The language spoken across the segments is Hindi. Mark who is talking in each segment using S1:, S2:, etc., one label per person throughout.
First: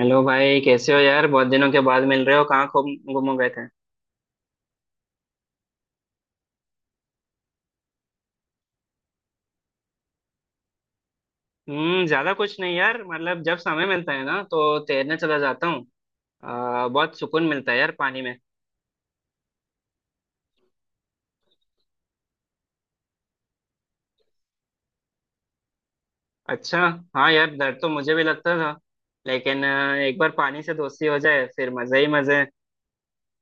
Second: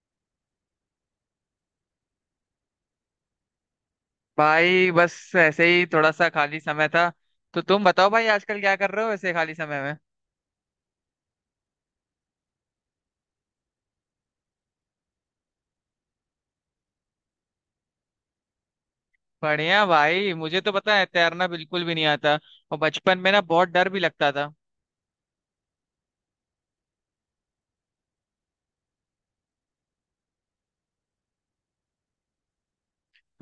S1: हेलो भाई, कैसे हो यार? बहुत दिनों के बाद मिल रहे हो, कहाँ खो गुम हो गए थे?
S2: भाई बस ऐसे ही थोड़ा सा खाली समय था। तो तुम बताओ भाई आजकल क्या कर रहे हो ऐसे खाली समय में।
S1: हम्म, ज्यादा कुछ नहीं यार। मतलब जब समय मिलता है ना तो तैरने चला जाता हूँ। बहुत सुकून मिलता है यार पानी में।
S2: बढ़िया भाई, मुझे तो पता है तैरना बिल्कुल भी नहीं आता, और बचपन में ना बहुत डर भी लगता था।
S1: अच्छा। हाँ यार, डर तो मुझे भी लगता था, लेकिन एक बार पानी से दोस्ती हो जाए फिर मजे ही मजे हैं।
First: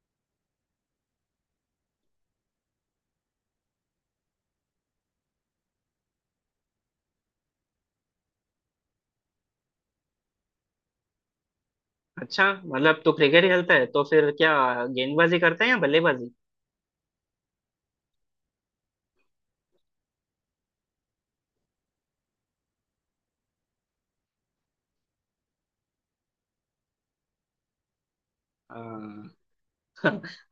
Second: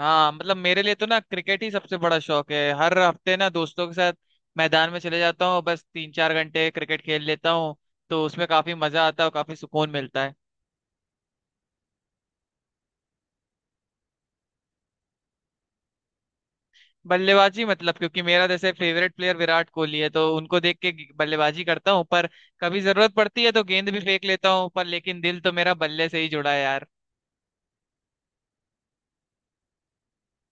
S2: हाँ मतलब मेरे लिए तो ना क्रिकेट ही सबसे बड़ा शौक है, हर हफ्ते ना दोस्तों के साथ मैदान में चले जाता हूँ, बस 3 4 घंटे क्रिकेट खेल लेता हूँ। तो उसमें काफी मजा आता है और काफी सुकून मिलता है।
S1: अच्छा, मतलब तू क्रिकेट खेलता है? तो फिर क्या गेंदबाजी करता है या बल्लेबाजी?
S2: बल्लेबाजी, मतलब क्योंकि मेरा जैसे फेवरेट प्लेयर विराट कोहली है तो उनको देख के बल्लेबाजी करता हूँ, पर कभी जरूरत पड़ती है तो गेंद भी फेंक लेता हूँ, पर लेकिन दिल तो मेरा बल्ले से ही जुड़ा है यार।
S1: हाँ।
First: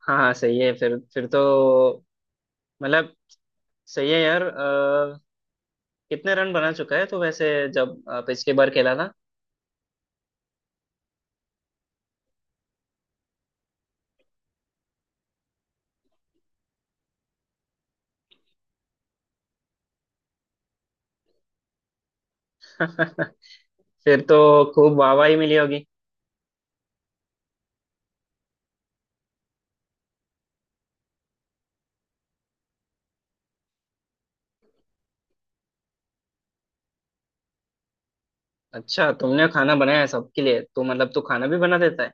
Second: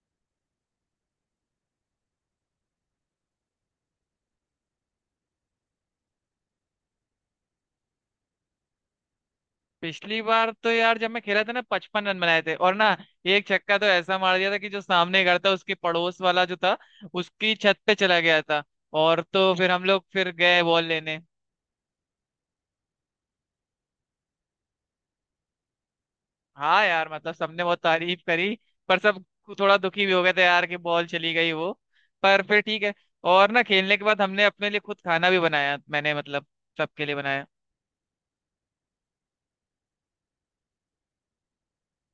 S1: हाँ सही है। फिर तो मतलब सही है यार। कितने रन बना चुका है तो वैसे जब पिछली बार खेला था?
S2: पिछली बार तो यार जब मैं खेला था ना 55 रन बनाए थे, और ना एक छक्का तो ऐसा मार दिया था कि जो सामने घर था उसके पड़ोस वाला जो था उसकी छत पे चला गया था। और तो फिर हम लोग फिर गए बॉल लेने।
S1: फिर तो खूब वाहवाही मिली होगी।
S2: हाँ यार मतलब सबने बहुत तारीफ करी, पर सब थोड़ा दुखी भी हो गए थे यार कि बॉल चली गई वो, पर फिर ठीक है। और ना खेलने के बाद हमने अपने लिए खुद खाना भी बनाया, मैंने मतलब सबके लिए बनाया।
S1: अच्छा, तुमने खाना बनाया है सबके लिए? तो मतलब तू खाना भी बना देता है।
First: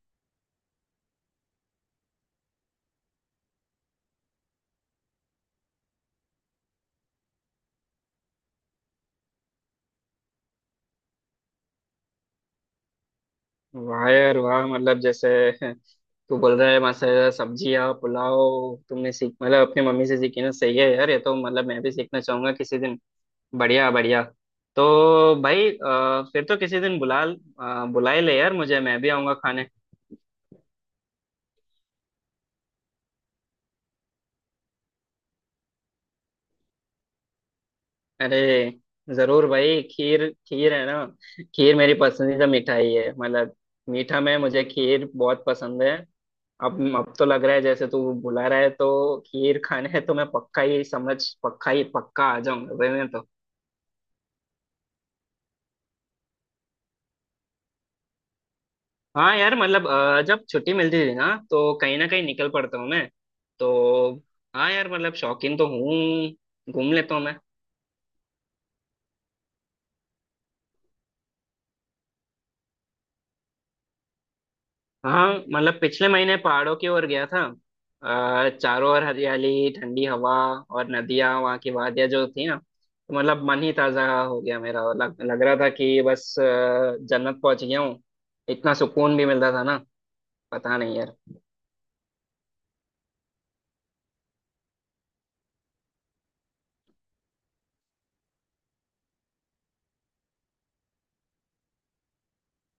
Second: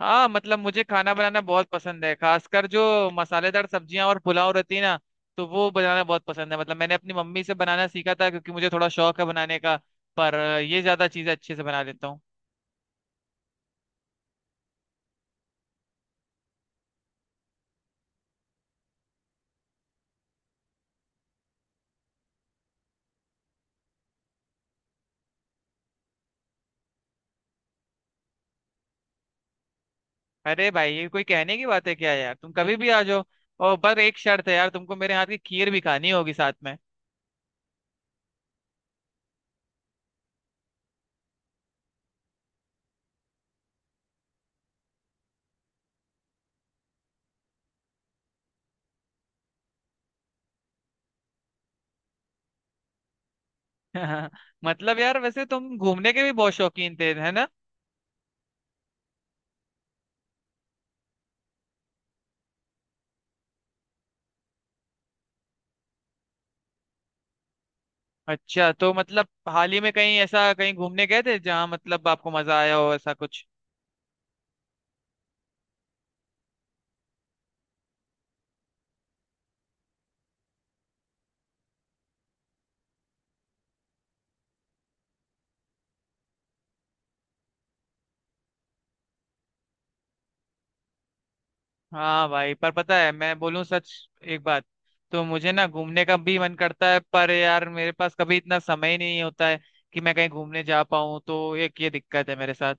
S2: हाँ मतलब मुझे खाना बनाना बहुत पसंद है, खासकर जो मसालेदार सब्जियां और पुलाव रहती है ना, तो वो बनाना बहुत पसंद है। मतलब मैंने अपनी मम्मी से बनाना सीखा था, क्योंकि मुझे थोड़ा शौक है बनाने का, पर ये ज्यादा चीजें अच्छे से बना लेता हूँ।
S1: वाह यार वाह! मतलब जैसे तू बोल रहा है मसाला सब्जियाँ पुलाव, तुमने सीख मतलब अपनी मम्मी से सीखी ना। सही है यार, ये तो मतलब मैं भी सीखना चाहूंगा किसी दिन। बढ़िया बढ़िया। तो भाई फिर तो किसी दिन बुला बुला ही ले यार मुझे, मैं भी आऊंगा खाने।
S2: अरे भाई, ये कोई कहने की बात है क्या यार? तुम कभी भी आ जाओ। और पर एक शर्त है यार, तुमको मेरे हाथ की खीर भी खानी होगी साथ में।
S1: अरे जरूर भाई, खीर! खीर है ना, खीर मेरी पसंदीदा मिठाई है। मतलब मीठा में मुझे खीर बहुत पसंद है। अब तो लग रहा है जैसे तू बुला रहा है तो खीर खाने है, तो मैं पक्का ही समझ, पक्का ही पक्का आ जाऊंगा भाई मैं तो।
S2: मतलब यार वैसे तुम घूमने के भी बहुत शौकीन थे है ना?
S1: हाँ यार, मतलब जब छुट्टी मिलती थी ना तो कहीं ना कहीं निकल पड़ता हूँ मैं। तो हाँ यार, मतलब शौकीन तो हूँ, घूम लेता हूँ मैं।
S2: अच्छा, तो मतलब हाल ही में कहीं ऐसा कहीं घूमने गए थे जहाँ मतलब आपको मजा आया हो, ऐसा कुछ?
S1: हाँ मतलब पिछले महीने पहाड़ों की ओर गया था। चारों ओर हरियाली, ठंडी हवा, और नदियां, वहाँ की वादियां जो थी ना, तो मतलब मन ही ताजा हो गया मेरा। लग रहा था कि बस जन्नत पहुंच गया हूँ। इतना सुकून भी मिलता था ना, पता नहीं यार।
S2: हाँ भाई, पर पता है, मैं बोलूं सच एक बात, तो मुझे ना घूमने का भी मन करता है, पर यार मेरे पास कभी इतना समय ही नहीं होता है कि मैं कहीं घूमने जा पाऊँ, तो एक ये दिक्कत है मेरे साथ।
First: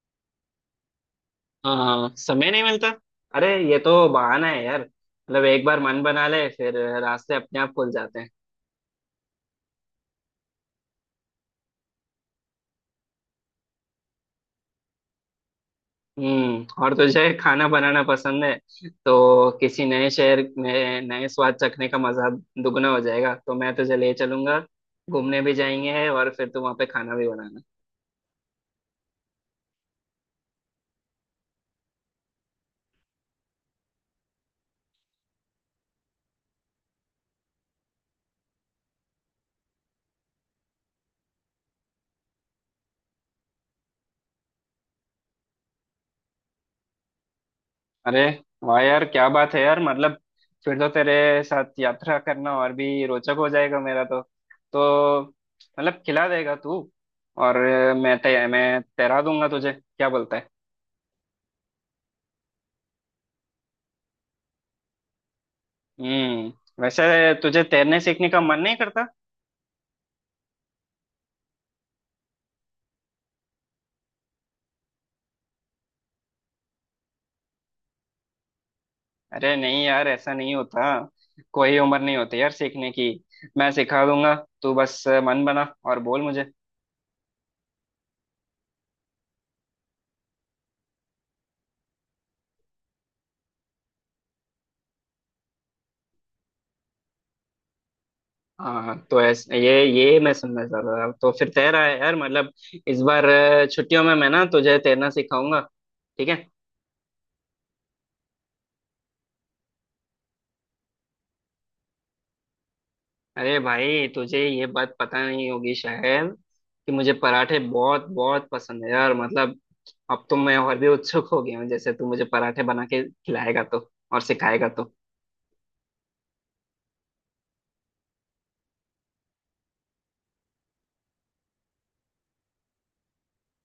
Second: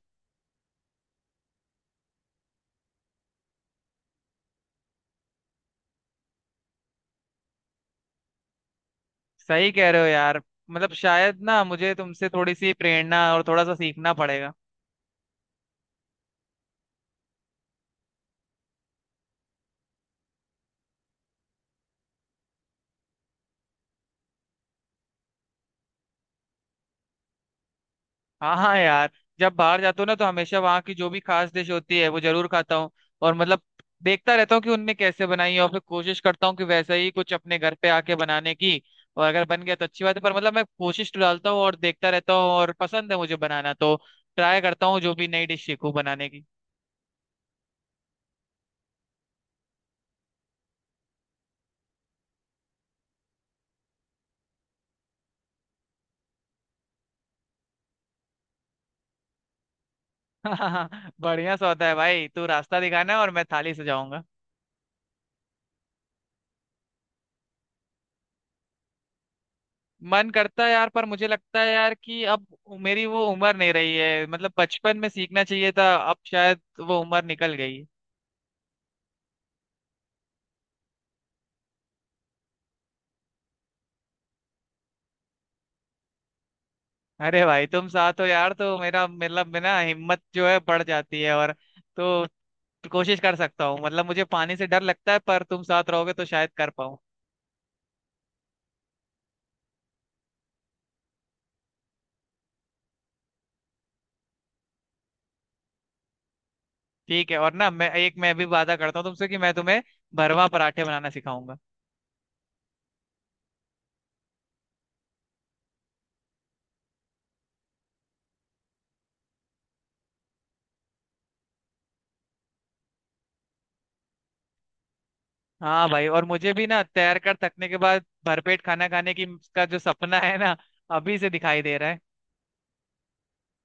S1: हाँ, समय नहीं मिलता। अरे ये तो बहाना है यार। मतलब एक बार मन बना ले, फिर रास्ते अपने आप खुल जाते हैं।
S2: सही कह रहे हो यार। मतलब शायद ना मुझे तुमसे थोड़ी सी प्रेरणा और थोड़ा सा सीखना पड़ेगा।
S1: हम्म, और तुझे खाना बनाना पसंद है तो किसी नए शहर में नए स्वाद चखने का मजा दुगना हो जाएगा। तो मैं तुझे ले चलूंगा, घूमने भी जाएंगे और फिर तू वहाँ पे खाना भी बनाना।
S2: हाँ हाँ यार, जब बाहर जाता हूँ ना तो हमेशा वहाँ की जो भी खास डिश होती है वो जरूर खाता हूँ। और मतलब देखता रहता हूँ कि उनने कैसे बनाई है और फिर कोशिश करता हूँ कि वैसा ही कुछ अपने घर पे आके बनाने की। और अगर बन गया तो अच्छी बात है, पर मतलब मैं कोशिश तो डालता हूँ और देखता रहता हूँ, और पसंद है मुझे बनाना, तो ट्राई करता हूँ जो भी नई डिश सीखूं बनाने की।
S1: अरे वाह यार, क्या बात है यार! मतलब फिर तो तेरे साथ यात्रा करना और भी रोचक हो जाएगा मेरा तो। तो मतलब खिला देगा तू, और मैं तैरा दूंगा तुझे। क्या बोलता है?
S2: बढ़िया सौदा है भाई, तू रास्ता दिखाना और मैं थाली सजाऊंगा।
S1: हम्म। वैसे तुझे तैरने सीखने का मन नहीं करता?
S2: मन करता है यार, पर मुझे लगता है यार कि अब मेरी वो उम्र नहीं रही है, मतलब बचपन में सीखना चाहिए था, अब शायद वो उम्र निकल गई।
S1: अरे नहीं यार, ऐसा नहीं होता। कोई उम्र नहीं होती यार सीखने की। मैं सिखा दूंगा, तू बस मन बना और बोल मुझे।
S2: अरे भाई तुम साथ हो यार तो मेरा मतलब मेरा ना हिम्मत जो है बढ़ जाती है, और तो कोशिश कर सकता हूँ। मतलब मुझे पानी से डर लगता है, पर तुम साथ रहोगे तो शायद कर पाऊँ।
S1: हाँ तो ऐसे ये मैं सुनना चाह रहा था। तो फिर तैरा है यार, मतलब इस बार छुट्टियों में मैं ना तुझे तैरना सिखाऊंगा, ठीक है?
S2: ठीक है, और ना मैं भी वादा करता हूँ तुमसे कि मैं तुम्हें भरवा पराठे बनाना सिखाऊंगा।
S1: अरे भाई, तुझे ये बात पता नहीं होगी शायद, कि मुझे पराठे बहुत बहुत पसंद है यार। मतलब अब तो मैं और भी उत्सुक हो गया हूँ, जैसे तू मुझे पराठे बना के खिलाएगा तो और सिखाएगा तो।
S2: हाँ भाई, और मुझे भी ना तैर कर थकने के बाद भरपेट खाना खाने की, का जो सपना है ना, अभी से दिखाई दे रहा है।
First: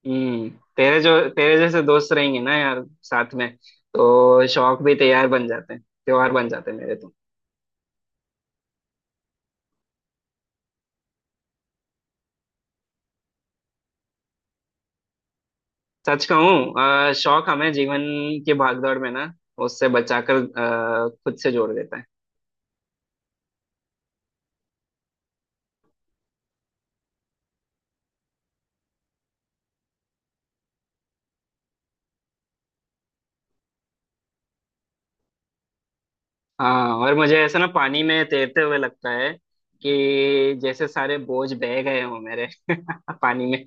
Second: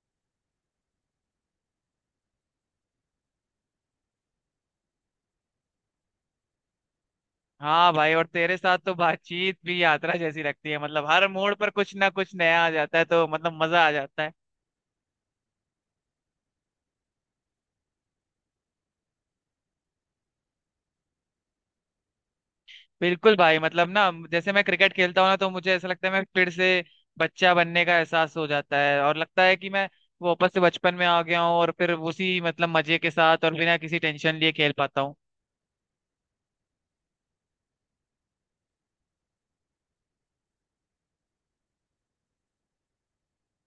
S1: हम्म, तेरे जैसे दोस्त रहेंगे ना यार साथ में, तो शौक भी तैयार बन जाते हैं, त्योहार बन जाते हैं मेरे तो।
S2: हाँ भाई, और तेरे साथ तो बातचीत भी यात्रा जैसी लगती है, मतलब हर मोड़ पर कुछ ना कुछ नया आ जाता है, तो मतलब मजा आ जाता है।
S1: सच कहूँ, शौक हमें जीवन की भागदौड़ में ना उससे बचाकर खुद से जोड़ देता है।
S2: बिल्कुल भाई, मतलब ना जैसे मैं क्रिकेट खेलता हूँ ना तो मुझे ऐसा लगता है मैं फिर से बच्चा बनने का एहसास हो जाता है, और लगता है कि मैं वापस से बचपन में आ गया हूँ, और फिर उसी मतलब मजे के साथ और बिना किसी टेंशन लिए खेल पाता हूँ।
S1: हाँ, और मुझे ऐसा ना पानी में तैरते हुए लगता है कि जैसे सारे बोझ बह गए हों मेरे पानी में।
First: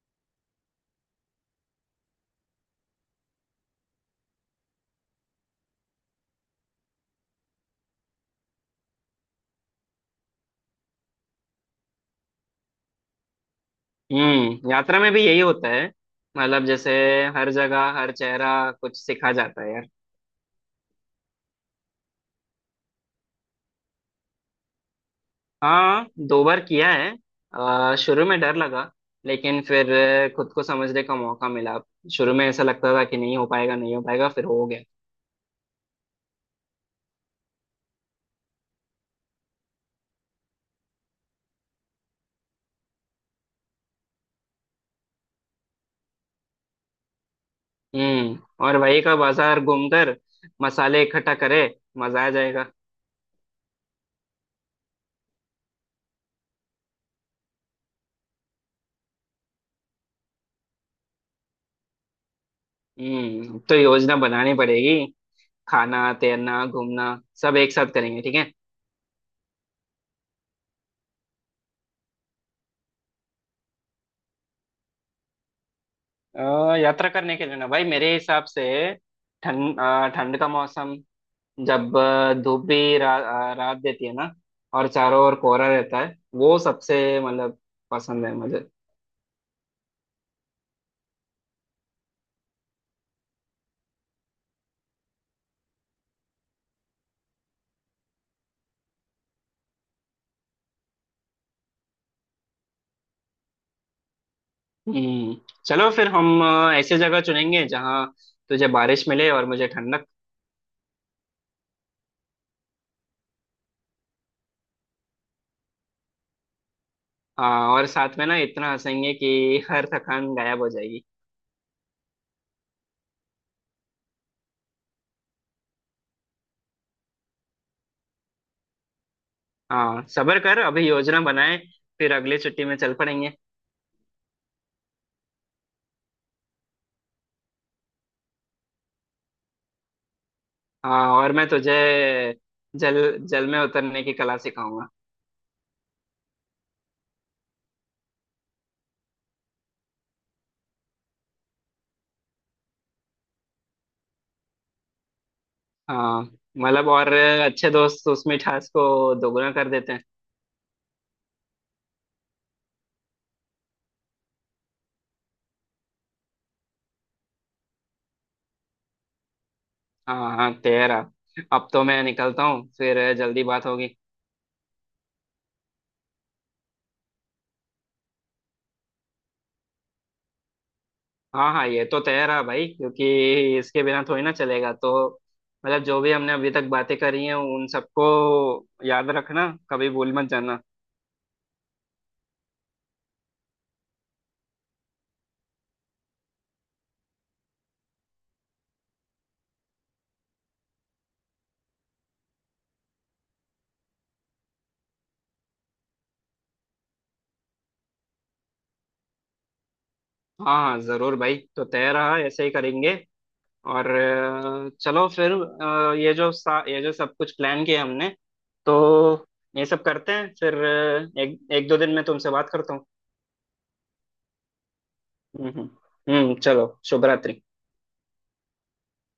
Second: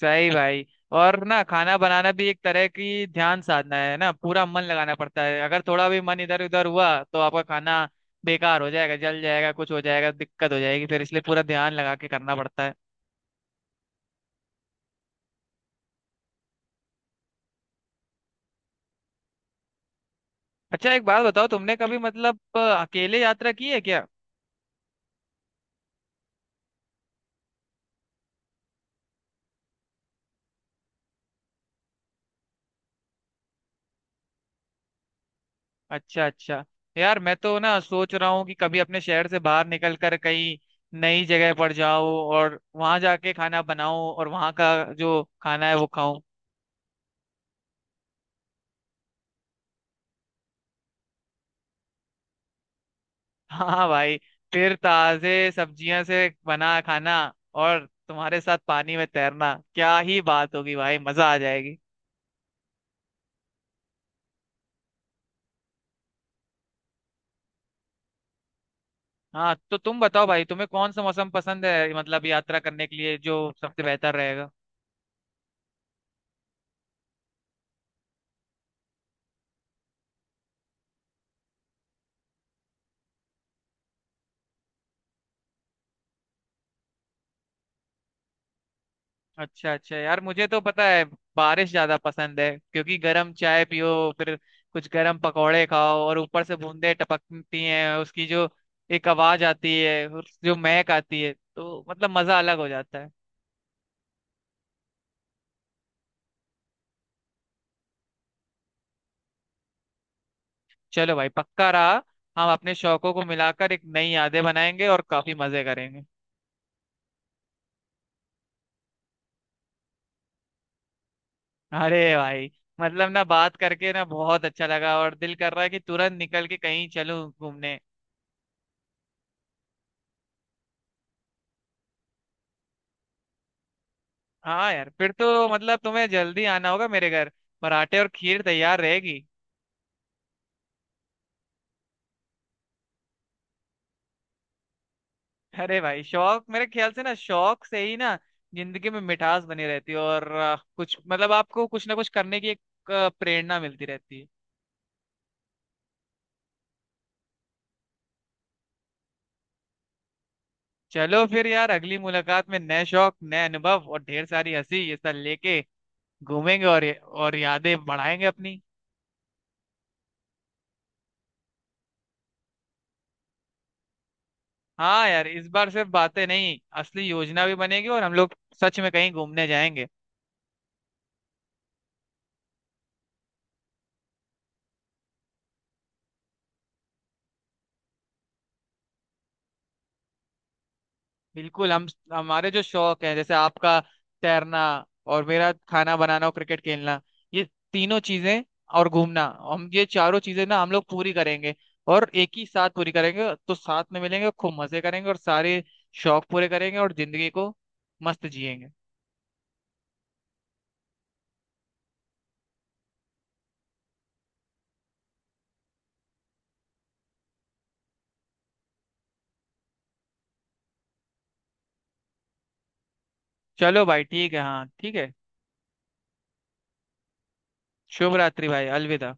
S2: सही भाई। और ना खाना बनाना भी एक तरह की ध्यान साधना है ना, पूरा मन लगाना पड़ता है, अगर थोड़ा भी मन इधर उधर हुआ तो आपका खाना बेकार हो जाएगा, जल जाएगा, कुछ हो जाएगा, दिक्कत हो जाएगी फिर, इसलिए पूरा ध्यान लगा के करना पड़ता है।
S1: हम्म, यात्रा में भी यही होता है। मतलब जैसे हर जगह हर चेहरा कुछ सिखा जाता है।
S2: अच्छा एक बात बताओ, तुमने कभी मतलब अकेले यात्रा की है क्या?
S1: हाँ, दो बार किया है। शुरू में डर लगा, लेकिन फिर खुद को समझने का मौका मिला। शुरू में ऐसा लगता था कि नहीं हो पाएगा, नहीं हो पाएगा, फिर हो गया।
S2: अच्छा अच्छा यार, मैं तो ना सोच रहा हूँ कि कभी अपने शहर से बाहर निकल कर कहीं नई जगह पर जाऊं, और वहां जाके खाना बनाऊं और वहां का जो खाना है वो खाऊं।
S1: हम्म, और वही का बाजार घूमकर मसाले इकट्ठा करे, मजा आ जाएगा।
S2: हाँ भाई, फिर ताजे सब्जियों से बना खाना और तुम्हारे साथ पानी में तैरना, क्या ही बात होगी भाई, मजा आ जाएगी।
S1: हम्म, तो योजना बनानी पड़ेगी। खाना, तैरना, घूमना, सब एक साथ करेंगे, ठीक है?
S2: हाँ तो तुम बताओ भाई, तुम्हें कौन सा मौसम पसंद है, मतलब यात्रा करने के लिए जो सबसे बेहतर रहेगा?
S1: यात्रा करने के लिए ना भाई, मेरे हिसाब से ठंड, ठंड का मौसम, जब धूप भी रात देती है ना, और चारों ओर कोहरा रहता है, वो सबसे मतलब पसंद है मुझे।
S2: अच्छा अच्छा यार, मुझे तो पता है बारिश ज्यादा पसंद है, क्योंकि गर्म चाय पियो, फिर कुछ गर्म पकौड़े खाओ, और ऊपर से बूंदे टपकती हैं उसकी जो एक आवाज आती है, जो महक आती है, तो मतलब मजा अलग हो जाता है।
S1: हम्म, चलो फिर हम ऐसी जगह चुनेंगे जहाँ तुझे बारिश मिले और मुझे ठंडक।
S2: चलो भाई, पक्का रहा, हम अपने शौकों को मिलाकर एक नई यादें बनाएंगे और काफी मजे करेंगे।
S1: हाँ, और साथ में ना इतना हंसेंगे कि हर थकान गायब हो जाएगी।
S2: अरे भाई, मतलब ना बात करके ना बहुत अच्छा लगा, और दिल कर रहा है कि तुरंत निकल के कहीं चलूं घूमने।
S1: हाँ, सब्र कर, अभी योजना बनाए, फिर अगली छुट्टी में चल पड़ेंगे।
S2: हाँ यार, फिर तो मतलब तुम्हें जल्दी आना होगा मेरे घर, पराठे और खीर तैयार रहेगी।
S1: हाँ, और मैं तुझे जल जल में उतरने की कला सिखाऊंगा।
S2: अरे भाई, शौक मेरे ख्याल से ना, शौक से ही ना जिंदगी में मिठास बनी रहती है, और कुछ मतलब आपको कुछ ना कुछ करने की एक प्रेरणा मिलती रहती है।
S1: हाँ मतलब, और अच्छे दोस्त उस मिठास को दोगुना कर देते हैं।
S2: चलो फिर यार, अगली मुलाकात में नए शौक, नए अनुभव और ढेर सारी हंसी, ये सब लेके घूमेंगे, और यादें बढ़ाएंगे अपनी।
S1: हाँ हाँ तेरा, अब तो मैं निकलता हूँ, फिर जल्दी बात होगी।
S2: हाँ यार, इस बार सिर्फ बातें नहीं, असली योजना भी बनेगी और हम लोग सच में कहीं घूमने जाएंगे।
S1: हाँ हाँ, ये तो तेरा भाई, क्योंकि इसके बिना थोड़ी ना चलेगा। तो मतलब जो भी हमने अभी तक बातें करी हैं, उन सबको याद रखना, कभी भूल मत जाना।
S2: बिल्कुल। हम हमारे जो शौक है, जैसे आपका तैरना, और मेरा खाना बनाना और क्रिकेट खेलना, ये तीनों चीजें और घूमना, हम ये चारों चीजें ना हम लोग पूरी करेंगे, और एक ही साथ पूरी करेंगे, तो साथ में मिलेंगे, खूब मजे करेंगे और सारे शौक पूरे करेंगे, और जिंदगी को मस्त जिएंगे।
S1: हाँ हाँ जरूर भाई, तो तेरा ऐसे ही करेंगे। और चलो फिर, ये जो ये जो सब कुछ प्लान किया हमने, तो ये सब करते हैं। फिर एक एक दो दिन में तुमसे बात करता हूँ।
S2: चलो भाई ठीक है, हाँ ठीक है।
S1: हम्म। चलो, शुभ रात्रि।
S2: शुभ रात्रि भाई, अलविदा।